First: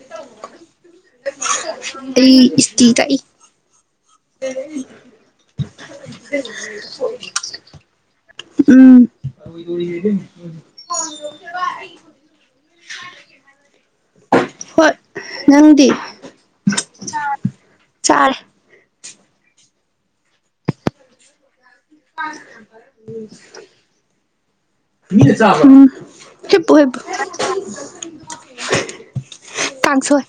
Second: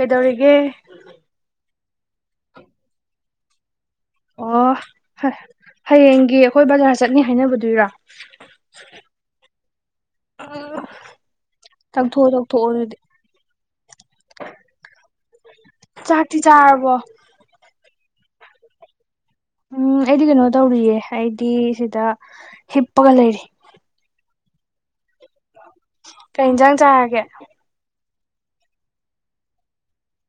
ꯀꯩꯗꯧꯔꯤꯒꯦ ꯑꯩ ꯏꯁꯇꯤ ꯇ ꯑꯣ ꯍꯌꯦꯡꯒꯤ ꯑꯩꯈꯣꯏ ꯕꯖꯥꯔ ꯆꯠꯅꯤ ꯍꯥꯏꯅꯕꯗꯨꯔꯥ ꯎꯝ ꯇꯛꯊꯣꯛꯑꯣ ꯇꯛꯊꯣꯛꯑꯣ ꯑꯗꯨꯗꯤ ꯍꯣꯏ ꯅꯪꯗꯤ ꯆꯥꯛꯇꯤ ꯆꯥꯔꯕꯣ ꯆꯔꯦ ꯎꯝ ꯑꯩꯗꯤ ꯀꯩꯅꯣ ꯇꯧꯔꯤꯌꯦ ꯑꯩꯗꯤ ꯁꯤꯗ ꯍꯤꯞꯄꯒ ꯂꯩꯔꯤ ꯎꯝ ꯀꯩ ꯍꯤꯞꯄꯨ ꯌꯦꯟꯖꯥꯡ ꯍꯤꯞꯄꯨ ꯆꯥꯔꯒꯦ ꯀꯥꯡꯁꯣꯏ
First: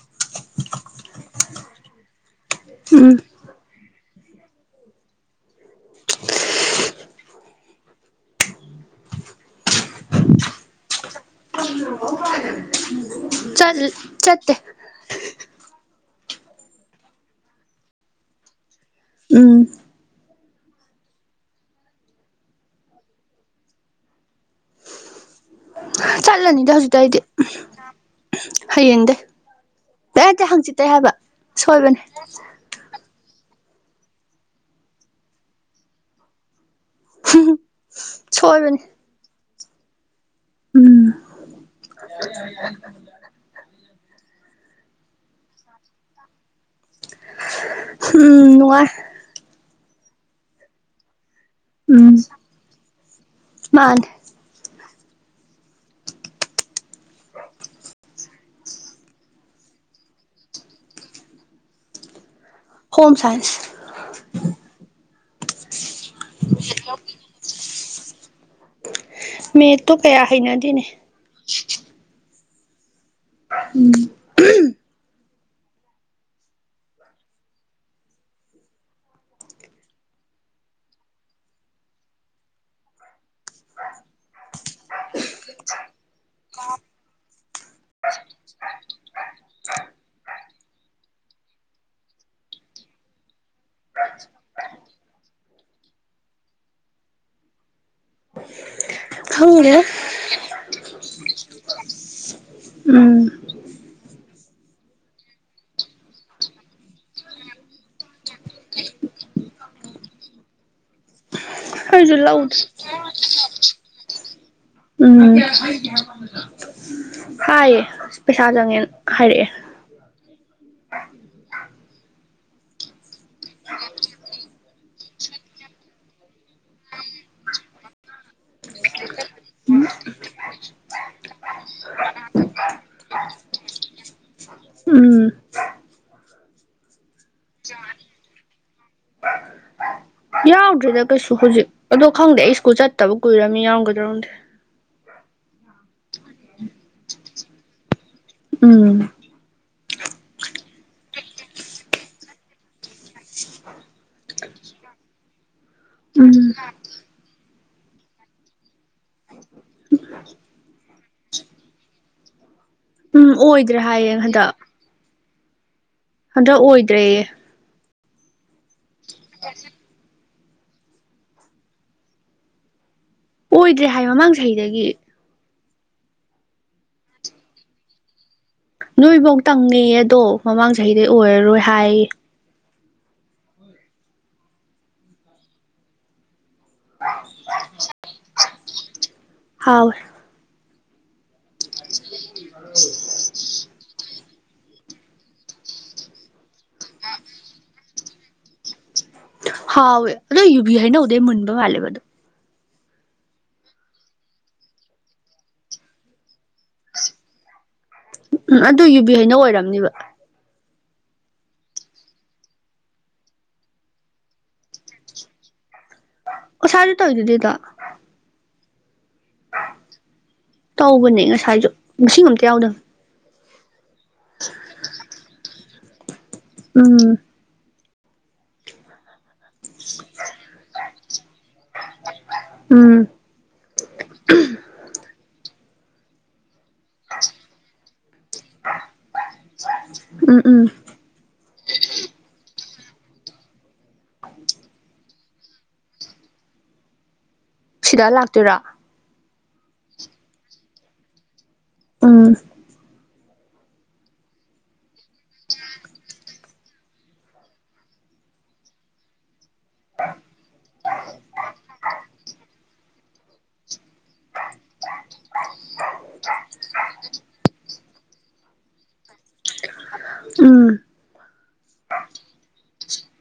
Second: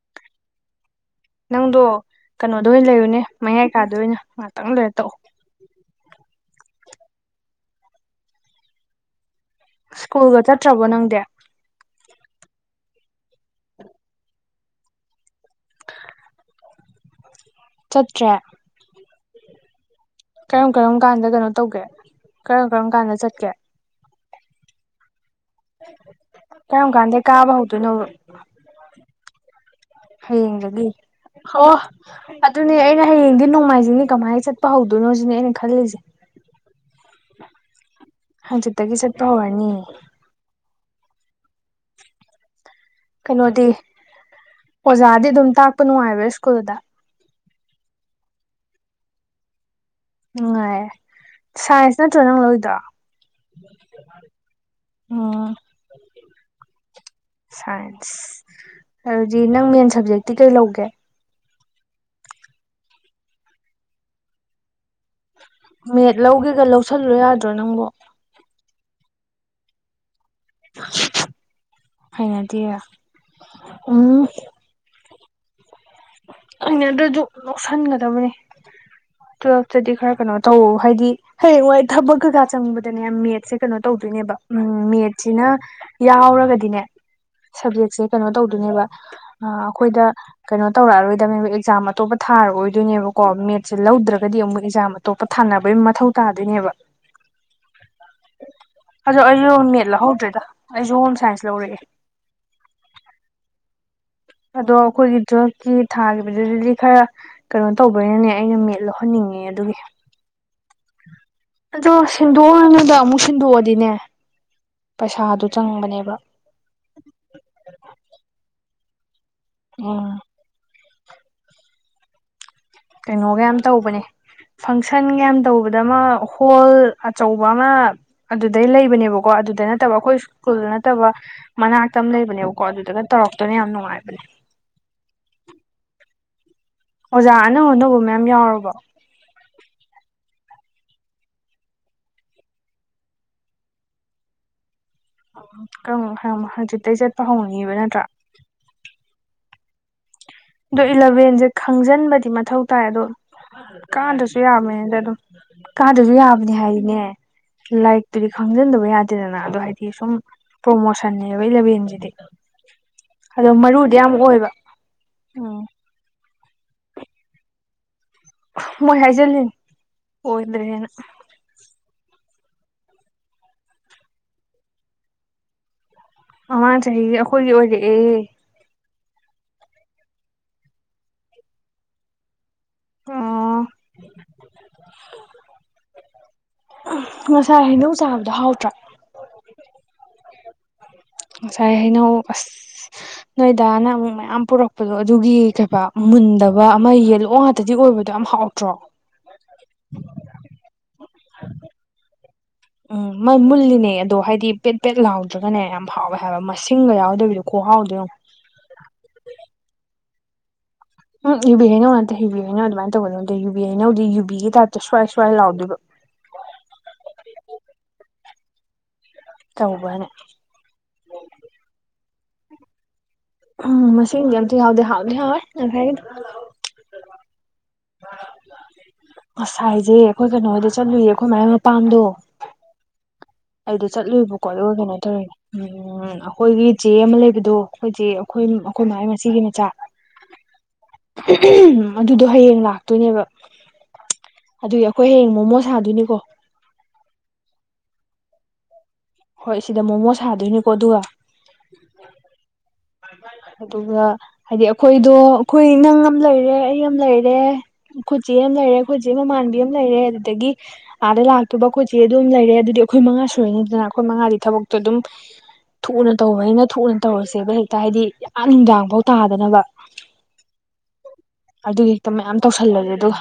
ꯅꯪꯗꯣ ꯀꯩꯅꯣꯗ ꯑꯣꯏꯅ ꯎꯝ ꯂꯩꯔꯨꯅꯦ ꯃꯌꯥꯏ ꯀꯥꯗ ꯑꯣꯏꯅ ꯉꯥꯛꯇꯪ ꯂꯣꯏꯔ ꯇꯛꯎ [unintelligible] ꯁ꯭ꯀꯨꯜꯒ ꯆꯠꯇ꯭ꯔꯕꯣ ꯅꯪꯗꯤ ꯆꯠ ꯆꯠꯇꯦ ꯆꯠꯇ꯭ꯔꯦ ꯎꯝ ꯀꯔꯝ ꯀꯔꯝ ꯀꯥꯟꯗ ꯀꯩꯅꯣ ꯇꯧꯒꯦ ꯀꯔꯝ ꯀꯔꯝ ꯀꯥꯟꯗ ꯆꯠꯀꯦ ꯆꯠꯂꯅꯤꯗ ꯀꯔꯥꯝ ꯍꯧꯖꯤꯛꯇꯩ ꯑꯩꯗꯤ ꯀꯟꯗꯩꯩ ꯀꯥꯕꯥ ꯍꯧꯗꯨꯅꯣꯕꯥ ꯍꯌꯦꯡꯗꯩ ꯑꯦ ꯅꯠꯇꯦ ꯍꯌꯦꯗꯤ ꯍꯪꯆꯤꯠꯇꯩ ꯍꯥꯏꯕ ꯍ ꯁꯣꯏꯕꯅꯦ ꯑꯗꯨꯅꯦ ꯑꯩꯅ ꯍꯌꯦꯡꯗꯤ ꯅꯣꯡꯃꯥꯏꯖꯤꯡꯅꯤ ꯀꯃꯥꯏꯅ ꯆꯠꯄ ꯍꯧꯗꯣꯏꯅꯣ ꯁꯤꯅꯦ ꯑꯩꯅ ꯈꯜꯂꯤꯁꯦ ꯍꯨꯝ ꯍꯨꯃ ꯍꯪ ꯆꯤꯠꯇꯒꯤ ꯆꯠꯄ ꯍꯧꯔꯅꯤꯌꯦ ꯎꯝ ꯀꯩꯅꯣꯗꯤ ꯑꯣꯖꯥꯗꯤ ꯑꯗꯨꯝ ꯇꯥꯛꯄ ꯅꯨꯡꯉꯥꯏꯕꯥ ꯁ꯭ꯀꯨꯜꯗ ꯎꯝ ꯅꯉꯥꯏ ꯅꯨꯡꯉꯥꯏꯌꯦ ꯁꯥꯏꯟꯁ ꯎꯝ ꯅꯠꯇ꯭ꯔꯣ ꯅꯪ ꯂꯧꯗ꯭ꯔ ꯃꯥꯅꯦ ꯑꯣ ꯁꯥꯏꯟꯁ ꯑꯗꯨꯗꯤ ꯅꯪ ꯃꯦꯟ ꯁꯕꯖꯦꯛꯇꯤ ꯀꯩ ꯂꯧꯒꯦ ꯍꯣꯝ ꯁꯥꯏꯟꯁ ꯃꯦꯠ ꯂꯧꯒꯦꯒ ꯂꯧꯁꯜꯂꯣ ꯌꯥꯗ꯭ꯔꯣ ꯅꯪꯕꯣ ꯃꯦꯠꯇꯣ ꯀꯌꯥ ꯍꯩꯅꯥꯗꯤꯅꯦ ꯍꯥꯏꯅꯗꯤꯔ ꯎꯝ ꯑꯩꯅ ꯑꯗꯨꯖꯨ ꯂꯧꯁꯟꯒꯗꯕꯅꯦ ꯇꯨꯋꯦꯜꯐꯇꯗꯤ ꯈꯔ ꯀꯩꯅꯣ ꯇꯧ ꯍꯥꯏꯗꯤ ꯍꯌꯦꯡꯋꯥꯏ ꯊꯕꯛ ꯀꯩꯀꯥ ꯆꯪꯕꯗꯅꯅꯦ ꯃꯦꯠ ꯁꯦ ꯀꯩꯅꯣ ꯇꯧꯗꯣꯏꯅꯦꯕ ꯎꯝ ꯃꯦꯠꯁꯤꯅ ꯌꯥꯎꯔꯒꯗꯤꯅꯦ ꯁꯕꯖꯦꯛꯁꯦ ꯀꯩꯅꯣ ꯇꯧꯗꯣꯏꯅꯦꯕ ꯑ ꯑꯩꯈꯣꯏꯗ ꯀꯩꯅꯣ ꯇꯧꯔꯛꯑꯔꯣꯏꯗꯕꯅꯦꯕ ꯑꯦꯛꯖꯥꯝ ꯑꯇꯣꯞꯄ ꯊꯥꯔꯛꯑꯣꯏꯗꯣꯏꯅꯦꯕꯀꯣ ꯃꯦꯠꯁꯦ ꯂꯧꯗ꯭ꯔꯒꯗꯤ ꯑꯃꯨꯛ ꯑꯦꯛꯖꯥꯝ ꯑꯇꯣꯞꯄ ꯊꯥꯅꯕꯩ ꯃꯊꯧ ꯇꯥꯗꯣꯏꯅꯦꯕ ꯑꯗꯣ ꯑꯩꯖꯨ ꯈꯪꯗꯦꯗ ꯃꯦꯠ ꯂꯧꯍꯧꯗ꯭ꯔꯦꯗ ꯑꯩꯖꯨ ꯍꯣꯝ ꯁꯥꯏꯟꯁ ꯂꯧꯔꯛꯑꯦ ꯎꯝ ꯑꯗꯣ ꯑꯩꯈꯣꯏꯒꯤ ꯇꯨꯋꯦꯜꯐꯀꯤ ꯊꯥꯒꯤꯕꯗꯨꯗꯨꯗꯤ ꯈꯔ ꯀꯩꯅꯣ ꯇꯧꯕꯅꯅꯦ ꯑꯩꯅ ꯃꯦꯠ ꯂꯧꯍꯟꯅꯤꯡꯉꯦ ꯑꯗꯨꯒꯤ ꯑꯗꯣ ꯑꯩꯁꯨ ꯁꯤꯟꯗꯣꯛ ꯂꯧꯗꯦ ꯑꯔꯨꯅꯨꯗ ꯑꯃꯨꯛ ꯁꯤꯟꯗꯣꯛꯑꯗꯤꯅꯦ ꯎꯝ ꯄꯩꯁꯥꯗꯣ ꯆꯪꯕꯅꯦꯕ ꯍꯥꯏꯌꯦ ꯄꯩꯁꯥ ꯆꯪꯉꯛꯑꯦꯅ ꯍꯥꯏꯔꯛꯑꯦ ꯑꯣ ꯀꯩꯅꯣꯒ ꯌꯥꯝ ꯇꯧꯕꯅꯦ ꯐꯪꯁꯟꯒ ꯌꯥꯝ ꯇꯧꯕꯗ ꯑꯃ ꯍꯣꯜ ꯑꯆꯧꯕ ꯑꯃ ꯑꯗꯨꯗꯩ ꯂꯩꯕꯅꯦꯕꯀꯣ ꯑꯗꯨꯗ ꯅꯠꯇꯕ ꯑꯈꯣꯏ ꯁ꯭ꯀꯨꯜ ꯅꯠꯇꯕ ꯃꯅꯥꯛꯇ ꯑꯃ ꯂꯩꯕꯅꯦꯕꯀꯣ ꯑꯗꯨꯗꯒ ꯇꯧꯔꯛꯇꯣꯏꯅꯦ ꯌꯥꯝ ꯅꯨꯡꯉꯥꯏꯕꯅꯦ ꯎꯝ ꯑꯣꯖꯥ ꯑꯅꯧ ꯑꯅꯧꯕ ꯃꯌꯥꯝ ꯌꯥꯎꯔꯕꯣ ꯌꯥꯎꯗ꯭ꯔꯤꯗ ꯀꯩꯁꯨ ꯍꯧꯖꯤꯛ ꯑꯗꯣ ꯈꯪꯗꯦ ꯑꯩ ꯁ꯭ꯀꯨꯜ ꯆꯠꯇꯕ ꯀꯨꯏꯔꯝꯅꯤꯅ ꯌꯥꯎꯔꯝꯒꯗ꯭ꯔ ꯈꯪꯗꯦ ꯑꯣ ꯀꯔꯝꯕ ꯍꯩꯔꯝꯕ ꯍꯪꯖꯤꯠꯇꯩ ꯆꯠꯄ ꯍꯧꯅꯤꯕ ꯅꯠꯇ꯭ꯔꯥ ꯎꯝ ꯑꯗꯣ ꯏꯜꯂꯚꯦꯟꯖꯦ ꯈꯪꯖꯟꯕꯗꯤ ꯃꯊꯧ ꯇꯥꯏ ꯑꯗꯣ ꯀꯥꯗ꯭ꯔꯁꯨ ꯌꯥꯕꯅꯤꯗ ꯑꯗꯨꯝ ꯀꯥꯗ꯭ꯔꯖꯨ ꯎꯝ ꯌꯥꯕꯅꯦ ꯍꯥꯏꯔꯗꯤꯅꯦ ꯂꯥꯏꯔꯤꯛꯇꯨꯗꯤ ꯈꯪꯖꯟꯗꯕ ꯌꯥ ꯇꯦꯗꯅ ꯑꯗꯣ ꯍꯥꯏꯗꯤ ꯁꯨꯝ ꯄ꯭ꯔꯣꯃꯣꯁꯟꯅꯦꯕ ꯏꯂꯚꯦꯟꯖꯤꯗꯤ ꯎꯝ ꯑꯗꯣ ꯑꯣꯏꯗ꯭ꯔꯦ ꯃꯔꯨꯗꯤ ꯍꯥꯏꯌꯦ ꯌꯥꯝ ꯑꯣꯏꯕ ꯍꯟꯗꯛ ꯎꯝ ꯍꯟꯗꯛ ꯑꯣꯏꯗ꯭ꯔꯦꯌꯦ ꯃꯣꯏ ꯍꯥꯏꯖꯜꯂꯤꯅꯤ ꯑꯣꯏꯗ꯭ꯔꯦꯅ ꯑꯣꯏꯗ꯭ꯔꯦ ꯍꯥꯏ ꯃꯃꯥꯡ ꯆꯍꯤꯗꯒꯤ ꯃꯃꯥꯡ ꯆꯍꯤꯒꯤ ꯑꯈꯣꯏꯒꯤ ꯑꯣꯏꯔꯛꯑꯦ ꯅꯣꯏꯕꯧ ꯇꯪꯅꯦꯌꯦ ꯑꯗꯣ ꯃꯃꯥꯡ ꯆꯍꯤꯗꯩ ꯑꯣꯏꯔꯔꯣꯏ ꯍꯥꯏꯑꯌꯦ ꯑꯣ ꯉꯁꯥꯏ ꯍꯩꯅꯧ ꯆꯥꯕꯗꯣ ꯍꯥꯎꯇ꯭ꯔꯥ ꯍꯥꯎꯋꯦ ꯉꯁꯥꯏ ꯍꯩꯅꯧ ꯑꯁ ꯅꯣꯏꯗꯥꯅ ꯑꯃꯨꯛ ꯃꯌꯥꯝ ꯄꯨꯔꯛ ꯄꯗꯣ ꯑꯗꯨꯒꯤ ꯀꯩꯕ ꯃꯨꯟꯗꯕ ꯑꯃ ꯌꯦꯜꯂꯣ ꯉꯥꯛꯇꯗꯤ ꯑꯣꯏꯕꯗꯣ ꯌꯥꯝ ꯍꯥꯎꯇ꯭ꯔꯣ ꯍꯥꯎꯋꯦ ꯑꯗꯣ ꯌꯨꯕꯤ ꯍꯩꯅꯧꯗꯩ ꯃꯨꯟꯕ ꯃꯥꯜꯂꯦꯕ ꯑꯗꯣ ꯎꯝ ꯃꯩ ꯃꯨꯜꯂꯤꯅꯦ ꯑꯗꯣ ꯍꯥꯏꯗꯤ ꯄꯦꯠ ꯄꯦꯠ ꯂꯥꯎꯗ꯭ꯔꯒꯅꯦ ꯌꯥꯝ ꯍꯥꯎꯋꯦ ꯍꯥꯏꯕ ꯃꯁꯤꯡꯒ ꯌꯥꯎꯗꯕꯤꯗꯣ ꯈꯨꯍꯥꯎꯗꯣ ꯌꯦꯡꯉꯣ ꯎꯝ ꯑꯗꯨ ꯌꯨꯕꯤ ꯍꯩꯅꯧ ꯑꯣꯏꯔꯝꯅꯦꯕ ꯎꯝ ꯌꯨꯕꯤ ꯍꯩꯅꯧ ꯅꯠꯇꯦ ꯌꯨꯕꯤ ꯍꯩꯅꯧꯗꯤ ꯑꯗꯨꯃꯥꯏ ꯇꯧꯒꯗꯧ ꯅꯠꯇꯦ ꯌꯨꯕꯤ ꯍꯩꯅꯧꯗꯤ ꯌꯨꯕꯤꯒꯤ ꯇꯥꯏꯞꯇ ꯁ꯭ꯋꯥꯏ ꯁ꯭ꯋꯥꯏ ꯂꯥꯎꯗꯣꯏꯕ ꯉꯁꯥꯏꯗꯨ ꯇꯧꯏꯗꯨꯗꯤ ꯑꯗꯣ ꯇꯧꯕ꯭ꯔꯅꯦ ꯇꯧꯕꯅꯦ ꯉꯁꯥꯏꯖꯨ ꯉꯁꯤꯡ ꯑꯝꯇ ꯌꯥꯎꯗꯝꯅꯤ ꯎꯝ ꯃꯁꯤꯡꯗꯤ ꯑꯝꯇ ꯌꯥꯎꯗꯦ ꯍꯥꯎꯗꯤ ꯍꯥꯎꯋꯦ ꯉꯁꯥꯏꯒꯤꯗꯨ ꯎꯝ ꯉꯁꯥꯏꯖꯦ ꯑꯩꯈꯣꯏ ꯀꯩꯅꯣ ꯍꯣꯏꯗ ꯆꯠꯂꯨꯏꯌꯦ ꯑꯩꯈꯣꯏ ꯃꯥꯏ ꯃꯄꯥꯝꯗꯣ ꯎꯝ ꯑꯩꯗꯣ ꯆꯠꯂꯨꯏꯕꯀꯣ ꯑꯗꯨꯒ ꯀꯩꯅꯣ ꯇꯧꯔꯤꯅꯦ ꯎꯝ ꯑꯈꯣꯏꯒꯤ ꯆꯦ ꯑꯃ ꯂꯩꯕꯗꯣ ꯑꯈꯣꯏꯆꯦ ꯑꯩꯈꯣꯏꯝ ꯑꯩꯈꯣꯏ ꯃꯥꯒꯤ ꯃꯆꯦꯒꯤ ꯃꯆꯥꯥ ꯎꯝ ꯎꯝ ꯑꯗꯨꯗꯣ ꯍꯌꯦꯡ ꯂꯥꯛꯇꯣꯏꯅꯦꯕ ꯑꯗꯨꯒꯤ ꯑꯈꯣꯏ ꯍꯌꯦꯡ ꯃꯣꯃꯣ ꯁꯥꯗꯣꯏꯅꯤꯀꯣ ꯁꯤꯗ ꯂꯥꯛꯇꯣꯏꯔꯥ ꯍꯣꯏ ꯁꯤꯗ ꯃꯣꯃꯣ ꯁꯥꯗꯣꯏꯅꯤꯀꯣ ꯑꯗꯨꯒ ꯑꯝ ꯑꯗꯨꯒ ꯍꯥꯏꯗꯤ ꯑꯩꯈꯣꯏꯗꯣ ꯑꯩꯈꯣꯏ ꯅꯪ ꯑꯃ ꯂꯩꯔꯦ ꯑꯩ ꯑꯃ ꯂꯩꯔꯦ ꯈꯨꯣꯏꯠꯆꯦ ꯑꯃ ꯂꯩꯔꯦ ꯑꯩꯣꯏꯆꯦ ꯃꯃꯥꯟꯕꯤ ꯑꯃ ꯂꯩꯔꯦ ꯑꯗꯨꯗꯒꯤ ꯑꯥꯗ ꯂꯥꯛꯇꯗꯨ ꯀꯣꯏꯆꯦ ꯑꯗꯨꯝ ꯂꯩꯔꯦ ꯑꯗꯨꯗꯤ ꯑꯩꯈꯣꯏ ꯃꯉꯥ ꯁꯨꯔꯅꯤꯗꯅ ꯑꯩꯈꯣꯏ ꯃꯉꯥꯗꯤ ꯊꯕꯛꯇꯣ ꯑꯗꯨꯝ ꯊꯨꯅ ꯇꯧꯕꯅꯤꯅ ꯊꯨꯅ ꯇꯧꯔꯁꯦꯕ ꯍꯦꯛꯇ ꯍꯥꯏꯗꯤ ꯑꯥ ꯅꯨꯡꯗꯥꯡꯐꯧ ꯇꯥꯗꯅꯕ ꯎꯝ ꯑꯗꯨꯒꯤ ꯍꯦꯛꯇ ꯃꯌꯥꯝ ꯇꯧꯁꯜꯂꯒꯦ ꯑꯗꯨꯒ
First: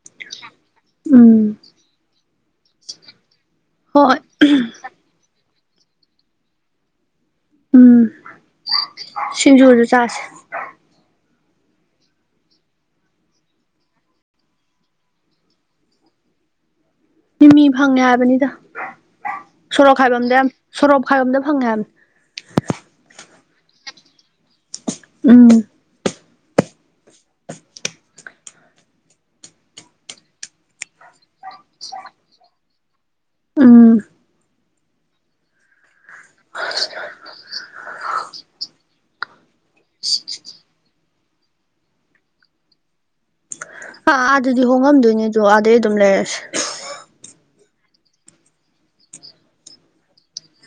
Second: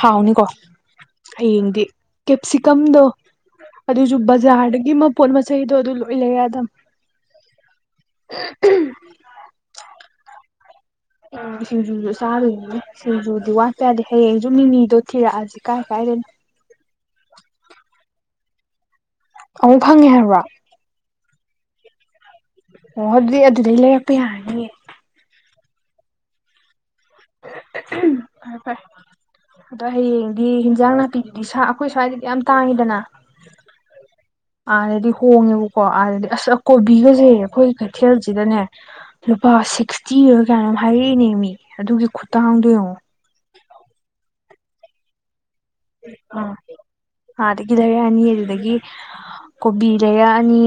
ꯍꯥꯎꯅꯤꯀꯣ ꯎꯝ ꯍꯌꯦꯡꯗꯤ ꯀꯦꯞꯁꯤꯀꯝꯗꯣ ꯑꯗꯨꯁꯨ ꯍꯣꯏ ꯕꯖꯥꯔꯗꯒꯤ ꯃꯄꯣꯠ ꯃꯆꯩꯗꯣ ꯑꯗꯨ ꯂꯣꯏ ꯂꯩꯔꯦ ꯑꯗꯨꯝ ꯎꯝ ꯁꯤꯡꯖꯨꯗ ꯆꯥꯁꯦ ꯎ ꯁꯤꯡꯖꯨ ꯆꯥꯗꯨꯅꯤꯅꯦ ꯁꯤꯖꯗꯤ ꯋꯥꯠꯄ ꯌꯥꯗꯤ ꯍꯌꯦꯡꯁꯨ ꯅꯤꯅꯤꯗꯣ ꯊꯤꯔꯛꯑꯁꯤ ꯀꯥꯏ ꯀꯥꯏꯗꯅꯣ ꯃꯤꯃꯤ ꯐꯪꯉꯦ ꯍꯥꯏꯕꯅꯤꯗ ꯑꯃꯨꯛ ꯁꯣꯔꯣꯛꯞ ꯐꯪꯉꯦ ꯍꯥꯏꯕ꯭ꯔꯣ ꯈꯥꯏꯕꯝꯗ ꯁꯣꯔꯣꯛꯞ ꯈꯥꯏꯕꯝꯗ ꯐꯪꯉꯦ ꯍꯥꯏꯕꯅꯤ ꯑꯣ ꯑꯗꯨꯗꯤ ꯑꯗꯨꯗꯩ ꯂꯩꯔꯛꯄ ꯌꯥꯔꯅꯤꯌꯦ ꯎꯝ ꯐꯔ ꯐꯔ ꯑꯗꯣ ꯍꯌꯦꯡꯗꯤ ꯍꯟꯖꯥꯡ ꯅꯥꯄꯤꯗꯨꯗꯤ ꯁꯥ ꯑꯩꯈꯣꯏ ꯁ꯭ꯋꯥꯏꯗꯗꯤ ꯌꯥꯝ ꯇꯥꯡꯉꯤꯗꯅ ꯎꯝ ꯑꯥꯗꯗꯤ ꯍꯣꯡꯉꯦꯕꯀꯣ ꯑꯥꯗꯗꯤ ꯑꯁ ꯀꯣꯕꯤꯒꯁꯦ ꯑꯩꯈꯣꯏ ꯀꯩꯊꯦꯜꯁꯤꯗꯅꯦ ꯂꯨꯄꯥ ꯁꯤꯛꯁꯇꯤꯔꯥ ꯀꯩꯅꯣꯝꯃꯥ ꯍꯥꯏꯔꯛꯏꯅꯦ ꯃꯤ ꯑꯗꯨꯒꯤ ꯈꯨꯇꯥꯪꯗꯣ ꯌꯦꯡꯉꯣ ꯑ ꯑꯥ ꯑꯗꯨꯗꯤ ꯍꯣꯡꯉꯝꯗꯣꯏꯅꯤꯗꯣ ꯑꯥꯗꯩ ꯑꯗꯨꯝ ꯂꯩꯔꯁꯦ ꯑꯗꯒꯤ ꯂꯩꯔꯛꯑꯅꯤ ꯑꯗꯨꯗꯒꯤ ꯀꯣꯕꯤ ꯂꯩꯔꯛꯑꯅꯤ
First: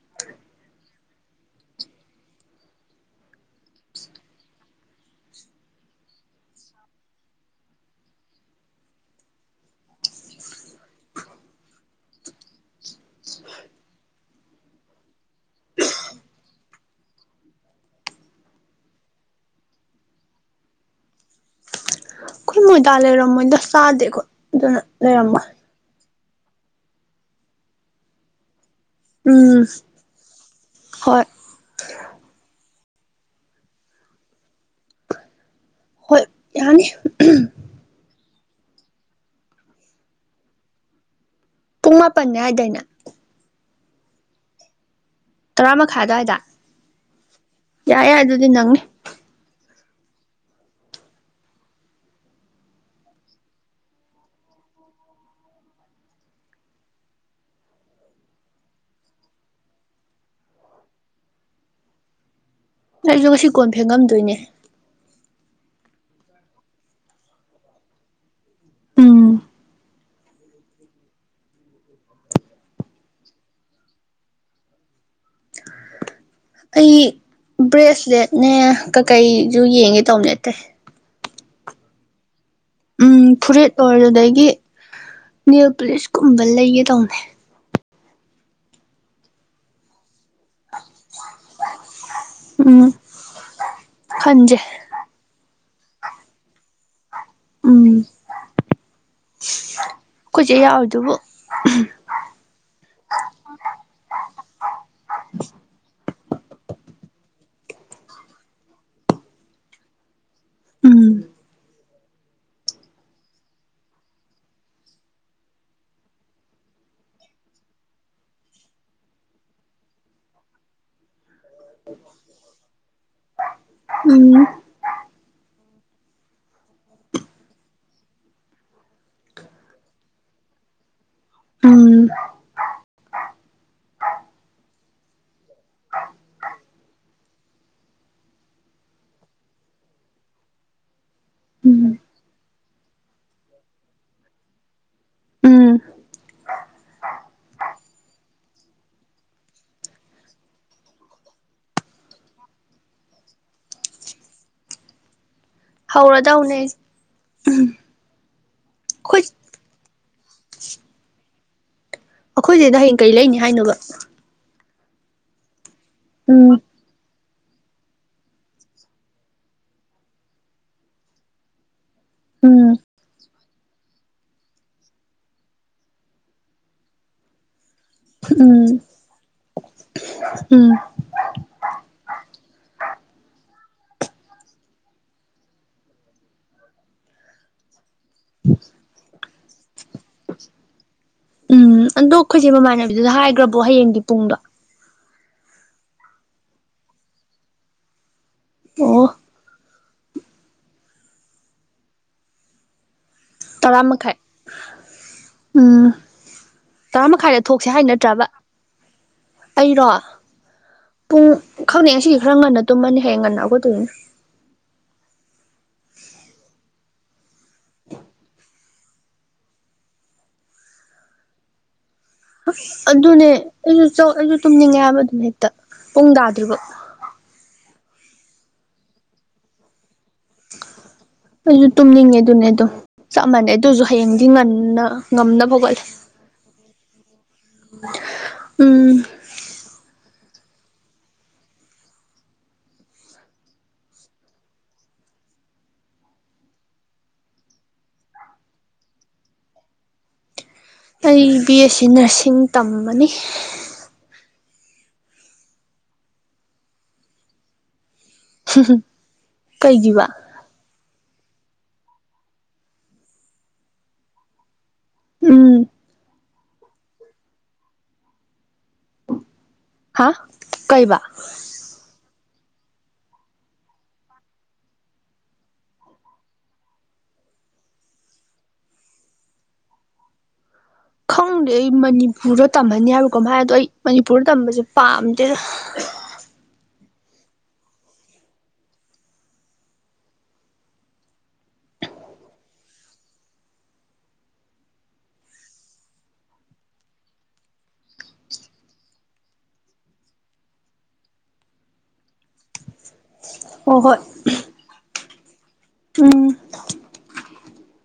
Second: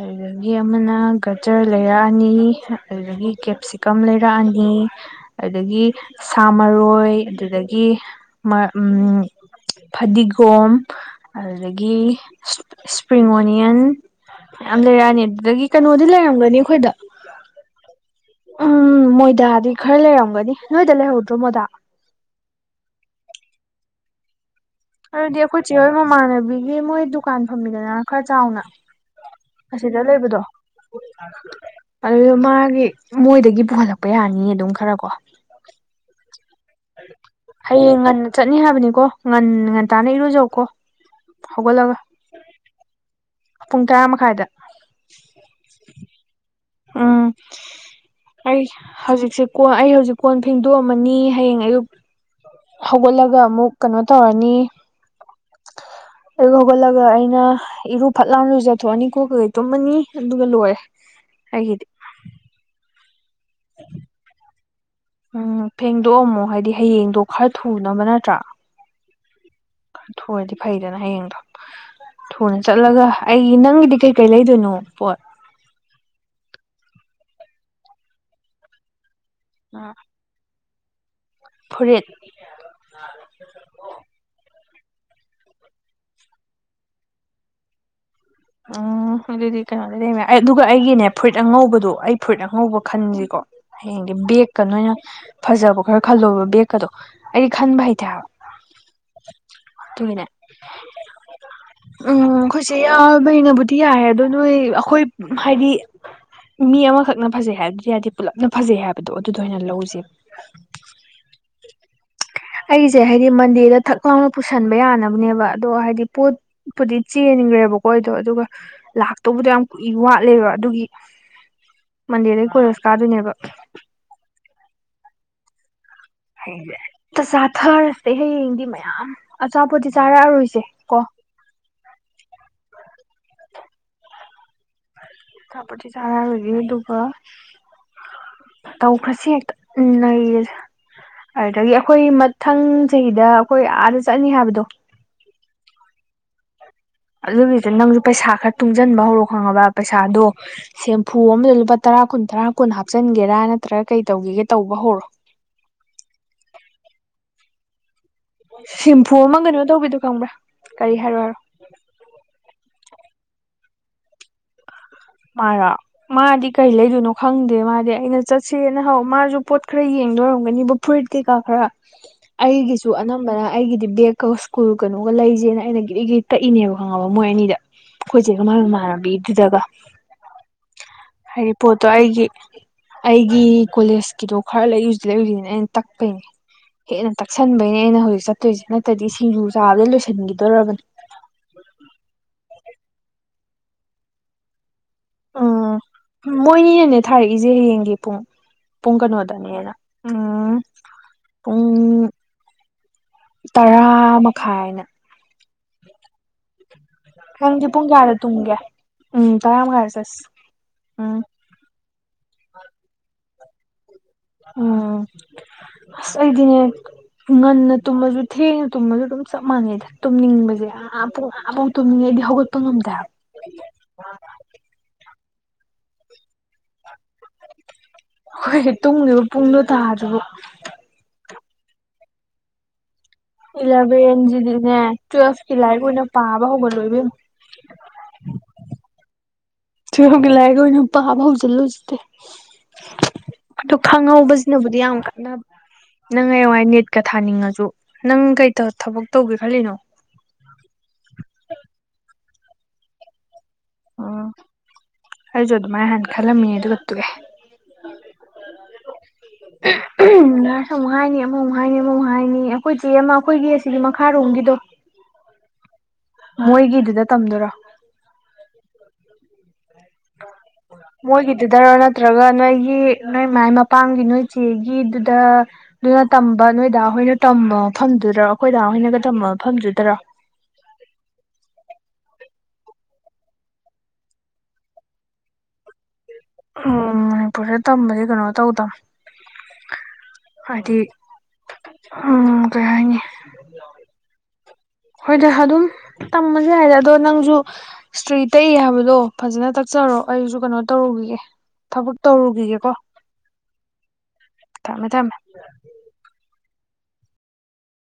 ꯑꯗꯨꯗꯒꯤ ꯑꯃꯅ ꯒꯖꯔ ꯂꯩꯔꯥꯅꯤ ꯑꯗꯨꯗꯒꯤ ꯀꯦꯞ ꯁꯤꯀꯝ ꯂꯩꯔꯛꯑꯅꯤ ꯑꯗꯨꯗꯒꯤ ꯁꯥ ꯃꯔꯣꯏ ꯑꯗꯨꯗꯒꯤ ꯐꯗꯤꯒꯣꯝ ꯑꯗꯨꯗꯒꯤ ꯏꯁꯄ꯭ꯔꯤꯡ ꯑꯣꯅꯤꯌꯟ ꯌꯥꯝ ꯂꯩꯔꯛꯑꯅꯤ ꯑꯗꯨꯗꯒꯤ ꯀꯩꯅꯣꯗꯤ ꯂꯩꯔꯝꯒꯅꯤ ꯑꯩꯈꯣꯏꯗ ꯎꯝ ꯃꯣꯏꯗꯥꯗꯤ ꯈꯔ ꯂꯩꯔꯝꯒꯅꯤ ꯅꯣꯏꯗ ꯂꯩꯍꯧꯗ꯭ꯔꯣ ꯃꯣꯏꯗꯥ ꯃꯣꯏꯗꯥꯂꯔ ꯃꯣꯏꯗ ꯁꯥꯗꯦꯀ ꯑꯗꯨꯅ ꯑꯗꯨꯗꯤ ꯂꯩꯔꯝꯃꯣꯏ ꯑꯩꯈꯣꯏꯆꯦ ꯍꯣꯏ ꯃꯃꯥꯟꯅꯕꯤꯒꯤ ꯃꯣꯏ ꯗꯨꯀꯥꯟ ꯐꯝꯃꯤꯗꯅ ꯈꯔ ꯆꯥꯎꯅ ꯎꯝ ꯑꯁꯤꯗ ꯂꯩꯕꯗꯣ ꯍꯣꯏ ꯑꯗꯨꯗ ꯃꯥꯒꯤ ꯃꯣꯏꯗꯒꯤ ꯄꯨꯍꯜꯂꯛꯄ ꯌꯥꯅꯤꯌꯦ ꯑꯗꯨꯝ ꯈꯔ ꯀꯣ ꯍꯣꯏ ꯌꯥꯅꯤ ꯍꯌꯦꯡ ꯉꯟꯅ ꯆꯠꯅꯤ ꯍꯥꯏꯕꯅꯤꯀꯣ ꯉꯟꯅ ꯉꯟꯇꯥꯥꯅ ꯏꯔꯨꯖꯧꯀꯣ ꯍꯧꯒꯠꯂꯛ ꯄ ꯍꯥꯏꯗꯅ ꯄꯨꯡ ꯇꯔꯥ ꯃꯈꯥꯏꯗ ꯇꯔꯥ ꯃꯈꯥꯏ ꯑꯗꯨꯋꯥꯏꯗ ꯎꯝ ꯌꯥꯏ ꯌꯥꯏ ꯑꯗꯨꯗꯤ ꯑꯩ ꯅꯪꯅꯤ ꯍꯧꯖꯤꯛꯁꯦ ꯀꯣꯟ ꯑꯩ ꯍꯧꯖꯤꯛ ꯀꯣꯟ ꯐꯦꯡꯗꯣꯛꯑꯝꯃꯅꯤ ꯍꯌꯦꯡ ꯑꯌꯨꯛ ꯍꯧꯒꯠꯂꯒ ꯑꯃꯨꯛ ꯀꯩꯅꯣ ꯇꯧꯔꯅꯤ ꯑꯩ ꯍꯧꯒꯠꯂꯒ ꯑꯩꯅ ꯏꯔꯨꯞ ꯐꯠ ꯂꯥ ꯂꯨꯖꯊꯣꯛꯑꯅꯤ ꯀꯣꯛ ꯀꯁꯦ ꯇꯨꯝꯃꯅꯤ ꯑꯗꯨꯒ ꯂꯣꯏꯔꯦ ꯑꯩꯒꯤꯗꯤ ꯑꯩꯗꯣ ꯉꯁꯤ ꯀꯣꯟ ꯐꯦꯡꯉꯝꯗꯣꯏꯅꯦ ꯎꯝ ꯐꯦꯡꯗꯣꯛꯑꯝꯃꯣ ꯍꯥꯏꯗꯤ ꯍꯌꯦꯡꯗꯣ ꯈꯔ ꯊꯨꯅꯕ ꯅꯠꯇ꯭ꯔꯥ ꯎꯝ ꯊꯨꯑꯗꯤ ꯐꯩꯗꯅ ꯍꯌꯦꯡꯗꯣ ꯊꯨꯅ ꯆꯠꯂꯒ ꯑꯩꯒꯤ ꯅꯪꯒꯤꯗꯤ ꯀꯩꯀꯩ ꯂꯩꯗꯣꯏꯅꯣ ꯄꯣꯠ ꯑꯩ ꯕ꯭ꯔꯦꯁꯂꯦꯠꯅꯦ ꯀꯀꯩꯁꯨ ꯌꯦꯡꯒꯦ ꯇꯧꯕ ꯂꯦꯠꯇꯦ ꯐꯨꯔꯤꯔꯤꯠ ꯎꯝ ꯐꯨꯔꯤꯠ ꯑꯣꯔꯣ ꯑꯗꯨꯗꯒꯤ ꯅꯤꯜ ꯄꯨꯂꯤꯁꯀꯨꯝꯕ ꯂꯩꯒꯦ ꯇꯧꯅꯦ ꯎꯝ ꯑꯗꯨꯗꯤ ꯀꯩꯅꯣꯗꯤ ꯂꯦꯝꯃꯦ ꯑꯩ ꯑꯗꯨꯒ ꯑꯩꯒꯤꯅꯦ ꯐꯨꯔꯤꯠ ꯑꯉꯧꯕꯗꯣ ꯑꯩ ꯐꯨꯔꯤꯠ ꯑꯉꯧꯕ ꯎꯝ ꯈꯟꯖꯤꯀꯣ ꯍꯌꯦꯡꯗꯤ ꯈꯟꯖꯦ ꯕꯦꯒꯀ ꯅꯣꯏꯅ ꯐꯖꯕ ꯈꯔ ꯈꯜꯂꯣꯕ ꯕꯦꯒ ꯀꯗꯣ ꯑꯩꯗꯤ ꯈꯟꯕ ꯍꯩꯇꯦꯕ ꯑꯩꯈꯣꯏꯆꯦ ꯌꯥꯎꯔꯤꯗꯨꯕꯨ ꯎꯝ ꯑꯩꯈꯣꯏꯆꯦ ꯌꯦꯎꯕꯩꯅꯕꯨꯗꯤ ꯌꯥꯔꯦ ꯑꯗꯣ ꯅꯣꯏ ꯑꯩꯈꯣꯏ ꯍꯥꯏꯗꯤ ꯃꯤ ꯑꯃꯈꯛꯅ ꯐꯖꯩ ꯍꯥꯏꯕꯗꯤ ꯌꯥꯗꯤ ꯄꯨꯜꯂꯞꯅ ꯐꯖꯩ ꯍꯥꯏꯕꯗꯣ ꯑꯗꯨꯗꯣ ꯑꯣꯏꯅ ꯂꯧꯖꯦ ꯎꯝ ꯑꯩꯒꯤꯖꯦ ꯍꯥꯏꯗꯤ ꯃꯟꯗꯦꯗ ꯊꯛ ꯂꯥꯎꯅ ꯄꯨꯁꯟꯕ ꯌꯥꯅꯕꯅꯦꯕ ꯑꯗꯣ ꯍꯥꯏꯗꯤ ꯄꯣꯠ ꯄꯨꯨꯗꯤ ꯆꯦꯟꯒ꯭ꯔꯦꯕꯀꯣ ꯑꯩꯗꯣ ꯑꯗꯨꯒ ꯂꯥꯛꯇꯧꯕꯗꯣ ꯌꯥꯝ ꯀꯨꯏ ꯋꯥꯠꯂꯦꯕ ꯑꯗꯨꯒꯤ ꯃꯟꯗꯦꯗꯩ ꯀꯣꯂꯦꯖ ꯀꯥꯗꯣꯏꯅꯦꯕ ꯎꯝ ꯍꯌꯦꯡ ꯆꯥꯊꯔꯁꯦ ꯍꯌꯦꯡꯗꯤ ꯃꯌꯥꯝ ꯑꯆꯥꯄꯣꯠꯇꯤ ꯆꯥꯔꯛꯑꯔꯣꯏꯁꯦ ꯀꯣ ꯎꯝ ꯑꯆꯥꯄꯣꯠꯇꯤ ꯆꯥꯔꯔꯣꯏꯒꯦ ꯑꯗꯨꯒ ꯇꯧꯈ꯭ꯔꯁꯤ ꯍꯦꯛꯇ ꯅꯩꯔꯁꯦ ꯑꯗꯨꯗꯒꯤ ꯎꯝ ꯑꯩꯈꯣꯏ ꯃꯊꯪ ꯆꯍꯤꯗ ꯑꯩꯈꯣꯏ ꯑꯥꯗ ꯆꯠꯅꯤ ꯍꯥꯏꯕꯗꯣ ꯎꯝ ꯑꯗꯨꯒꯤꯗꯨ ꯅꯪꯖꯨ ꯄꯩꯁꯥ ꯈꯔ ꯇꯨꯡꯖꯝꯟꯕ ꯍꯧꯔꯣ ꯈꯪꯉꯕ ꯄꯩꯁꯥꯗꯣ ꯁꯦꯝꯐꯨ ꯑꯃꯗ ꯂꯨꯄꯥ ꯇꯔꯥ ꯀꯨꯟ ꯇꯔꯥ ꯀꯨꯟ ꯍꯥꯞꯆꯤꯟꯒꯦꯔꯥ ꯅꯠꯇ꯭ꯔꯒ ꯀꯩ ꯇꯧꯒꯦꯒꯦ ꯇꯧꯕ ꯍꯧꯔꯣ ꯍꯧꯔꯗꯧꯅꯦ ꯁꯤꯝꯐꯨ ꯑꯩꯈꯣꯏ ꯑꯃ ꯀꯩꯅꯣ ꯇꯧꯕꯤꯗꯨꯣ ꯈꯪꯕ꯭ꯔꯥ ꯀꯔꯤ ꯍꯥꯏꯔꯣꯔꯣ ꯑꯩꯈꯣꯏꯆꯦꯗꯣ ꯍꯌꯦꯡ ꯀꯔꯤ ꯂꯩꯅꯤ ꯍꯥꯏꯅꯣꯕ ꯃꯥꯔꯣ ꯃꯥꯗꯤ ꯎꯝ ꯀꯩ ꯂꯩꯗꯣꯏꯅꯣ ꯈꯪꯗꯦ ꯃꯥꯗꯤ ꯑꯩꯅ ꯆꯠꯁꯦꯅ ꯍꯧ ꯃꯥꯖꯨ ꯄꯣꯠ ꯈꯔ ꯌꯦꯡꯗꯣꯏꯔꯝꯒꯅꯤꯕ ꯐꯨꯔꯤꯠ ꯀꯩꯀꯥ ꯈꯔ [inaudible] ꯑꯩꯒꯤ ꯑꯗꯨ ꯑꯅꯝꯕꯅ ꯑꯩꯒꯤꯗꯤ ꯕꯦꯒꯀ ꯁ꯭ꯀꯨꯜ ꯀꯩꯅꯣꯒ ꯂꯩꯖꯦꯅ ꯑꯩꯅ ꯒꯔꯤ ꯒꯔꯤ ꯇꯛꯏꯅꯦꯕ ꯈꯪꯉꯕ ꯃꯣꯏ ꯑꯅꯤꯗ ꯑꯩꯈꯣꯏꯆꯦꯒ ꯃꯥꯒꯤ ꯎꯝ ꯃꯃꯥꯟꯅꯕꯤꯗꯨꯗꯒ ꯎꯝ ꯍꯥꯏꯗꯤ ꯄꯣꯠꯇꯣ ꯑꯩꯒꯤ ꯑꯩꯒꯤ ꯀꯣꯂꯦꯖꯀꯤꯗꯣ ꯈꯔ ꯂꯩꯔꯨꯁꯤ ꯂꯩꯔꯨꯁꯤꯅ ꯑꯩꯅ ꯇꯛꯄꯩꯅꯦ ꯍꯦꯟꯅ ꯇꯛꯁꯟꯕꯩꯅꯦ ꯑꯩꯅ ꯍꯧꯖꯤꯛ ꯆꯠꯇꯣꯏꯁꯤ ꯅꯠꯇ꯭ꯔꯗꯤ ꯁꯤꯡꯖꯨ ꯆꯥꯕꯗ ꯂꯣꯏꯁꯤꯟꯒꯤꯗꯣꯔꯕꯅꯦ ꯎꯝ ꯑꯗꯣ ꯑꯩꯈꯣꯏꯆꯦ ꯃꯃꯥꯟꯅꯕꯤꯗꯨꯗ ꯍꯥꯏꯒ꯭ꯔꯕꯣ ꯍꯌꯦꯡꯒꯤ ꯄꯨꯡꯗꯣ ꯎꯝ ꯃꯣꯏꯅꯤꯅꯦꯅꯦ ꯊꯥꯔꯛꯏꯁꯦ ꯍꯌꯦꯡꯒꯤ ꯄꯨꯡ ꯄꯨꯡ ꯑꯣ ꯀꯩꯅꯣꯗ ꯇꯥꯅꯦꯅ ꯎꯝ ꯄꯨꯡ ꯇꯔꯥ ꯃꯈꯥꯏ ꯎꯝ ꯇꯔꯥꯃꯈꯥꯏꯗ ꯅꯪꯗꯤ ꯊꯣꯛꯁꯦ ꯍꯥꯏ ꯄꯨꯡ ꯀꯌꯥꯗ ꯅꯠꯇ꯭ꯔꯕ ꯇꯨꯝꯒꯦ ꯎꯝ ꯇꯔꯥ ꯑꯩꯔꯣ ꯃꯈꯥꯏꯗ ꯆꯠꯁꯤ ꯎꯝ ꯄꯨꯡ ꯈꯪꯗꯦ ꯉꯁꯤꯗꯤ ꯈꯔ ꯉꯟꯅ ꯇꯨꯝꯃꯅꯤ ꯍꯌꯦꯡ ꯉꯟꯅ ꯍꯧꯒꯠꯇꯣꯏꯅꯤꯅꯥ ꯎꯝ ꯑꯁ ꯑꯩꯗꯤꯅꯦ ꯉꯟꯅ ꯇꯨꯝꯃꯖꯨ ꯊꯦꯡꯅ ꯇꯨꯝꯃꯖꯨ ꯑꯗꯨꯝ ꯆꯞ ꯃꯥꯟꯅꯩꯗ ꯇꯨꯝꯅꯤꯡꯕꯖꯦ ꯑꯥ ꯕꯧ ꯑꯥꯕꯧ ꯇꯨꯝꯅꯤꯡꯉꯦ ꯑꯩꯗꯤ ꯍꯧꯒꯠꯄ ꯉꯝꯗꯦ ꯍꯥꯏꯕ ꯑꯗꯨꯅꯦ ꯑꯩꯖꯨ ꯑꯩꯖꯨ ꯇꯨꯝꯅꯤꯡꯉꯦ ꯍꯥꯏꯕ ꯑꯗꯨꯝ ꯍꯦꯛꯇ ꯄꯨꯡ ꯇꯥꯗ꯭ꯔꯤꯕꯨꯛ ꯍꯣꯏ ꯇꯨꯝꯒꯤꯕ ꯄꯨꯡꯗꯣ ꯇꯥꯗ꯭ꯔꯤꯕꯨꯛ ꯑꯩꯖꯨ ꯇꯨꯝꯅꯤꯡꯉꯦ ꯑꯗꯨꯅꯦ ꯑꯗꯣ ꯆꯞ ꯃꯥꯟꯅꯩ ꯑꯗꯨꯖꯨ ꯍꯌꯦꯡꯗꯤ ꯏꯂꯚꯦꯟꯁꯤꯗꯤꯅꯦ ꯉꯟꯅ ꯉꯝꯅꯕ ꯇꯨꯋꯦꯜꯐꯀꯤ ꯍꯧꯒꯠꯂꯦ ꯂꯥꯏꯔꯤꯛ ꯑꯣꯏꯅ ꯄꯥꯕ ꯍꯧꯒꯠꯂꯣ ꯏꯕꯦꯝꯃꯥ ꯎꯝ ꯂꯥꯏꯔꯤꯛ ꯑꯣꯏꯅ ꯄꯥꯕ ꯍꯧꯖꯤꯜꯂꯨ ꯍꯧꯖꯤꯛꯇꯤ ꯑꯗꯨ ꯈꯪꯍꯧꯕꯖꯤꯅꯕꯨꯗꯤ ꯌꯥꯝ ꯀꯥꯟꯅꯕ ꯅꯪ ꯍꯌꯦꯡꯋꯥꯏ ꯅꯦꯠꯀꯥ ꯊꯥꯅꯤꯡꯉꯖꯨ ꯅꯪ ꯀꯩ ꯊꯕꯛ ꯇꯧꯒꯦ ꯈꯜꯂꯤꯅꯣ ꯑꯩ ꯕꯤ ꯑꯦ ꯁꯤ ꯅꯔꯁꯤꯡ ꯇꯝꯃꯥꯅꯤ꯫ ꯑꯣ ꯑꯩꯖꯨ ꯑꯗꯨꯃꯥꯏ ꯍꯥꯟꯅ ꯈꯜꯂꯝꯃꯤ ꯑꯗꯨꯒ ꯇꯣꯛ ꯑꯦ ꯫ ꯀꯩꯒꯤꯕ? ꯅꯔꯁ ꯑꯃꯨꯛ ꯍꯥꯏꯅꯤ ꯑꯃꯃꯨꯛ ꯍꯥꯏꯅꯤ ꯑꯃꯃꯨꯛ ꯍꯥꯏꯅꯤ ꯑꯩꯈꯣꯏ ꯆꯦ ꯑꯃ ꯑꯩꯈꯣꯏꯒꯤ ꯑꯁꯤꯒꯤ ꯃꯈꯥꯔꯣꯝꯒꯤꯗꯣ ꯎꯝ ꯃꯣꯏꯒꯤꯗꯨꯗ ꯇꯝꯗꯣꯏꯔꯥ? ꯍꯥ ꯀꯩꯕꯥ? ꯗꯔꯣ ꯅꯠꯇ꯭ꯔꯒ ꯅꯣꯏꯒꯤ ꯅꯣꯏ ꯃꯥꯏ ꯃꯄꯥꯝꯒꯤ ꯅꯣꯏ ꯆꯦꯒꯤꯗꯨꯗ ꯅꯣꯏꯅ ꯇꯝꯕ ꯅꯣꯏꯗꯥ ꯍꯣꯏꯅ ꯇꯝꯕ ꯃꯐꯝꯗꯨꯗꯔ ꯑꯩꯈꯣꯏꯗꯥ ꯍꯣꯏꯅꯒ ꯇꯝꯝꯕ ꯃꯐꯝꯗꯨꯗꯔꯣ? ꯈꯪꯗꯦ ꯑꯩ ꯃꯅꯤꯄꯨꯔꯗ ꯇꯝꯍꯟꯅꯤ ꯍꯥꯏꯕ꯭ꯔ ꯀꯩꯅꯣꯝ ꯍꯥꯏ ꯑꯗꯣ ꯑꯩ ꯃꯅꯤꯄꯨꯔꯗ ꯇꯝꯕꯁꯦ ꯄꯥꯝꯗꯦ꯫ ꯎꯝ ꯃꯅꯤꯄꯨꯔꯗ ꯇꯝꯕꯖꯤ ꯀꯩꯅꯣ ꯇꯧꯗꯝ ꯍꯥꯏꯗꯤ ꯎꯝ ꯀꯩ ꯍꯥꯏꯅꯤ [unintelligible] ꯍꯣꯏꯗ ꯑꯗꯨꯝ ꯇꯝꯃꯖꯨ ꯌꯥꯏꯗ ꯑꯗꯣ ꯅꯪꯖꯨ ꯏꯁꯇ꯭ꯔꯤ ꯇꯛꯏ ꯍꯥꯏꯕꯗꯣ ꯐꯖꯅ ꯇꯛꯆꯔꯣ ꯑꯩꯖꯨ ꯀꯩꯅꯣ ꯇꯧꯔꯨꯒꯤꯒꯦ꯫ ꯊꯕꯛ ꯇꯧꯔꯨꯒꯤꯒꯦꯀꯣ꯫ ꯍꯣꯏ ꯍꯣꯏ ꯊꯝꯃꯦ ꯊꯝꯃꯦ ꯎꯝ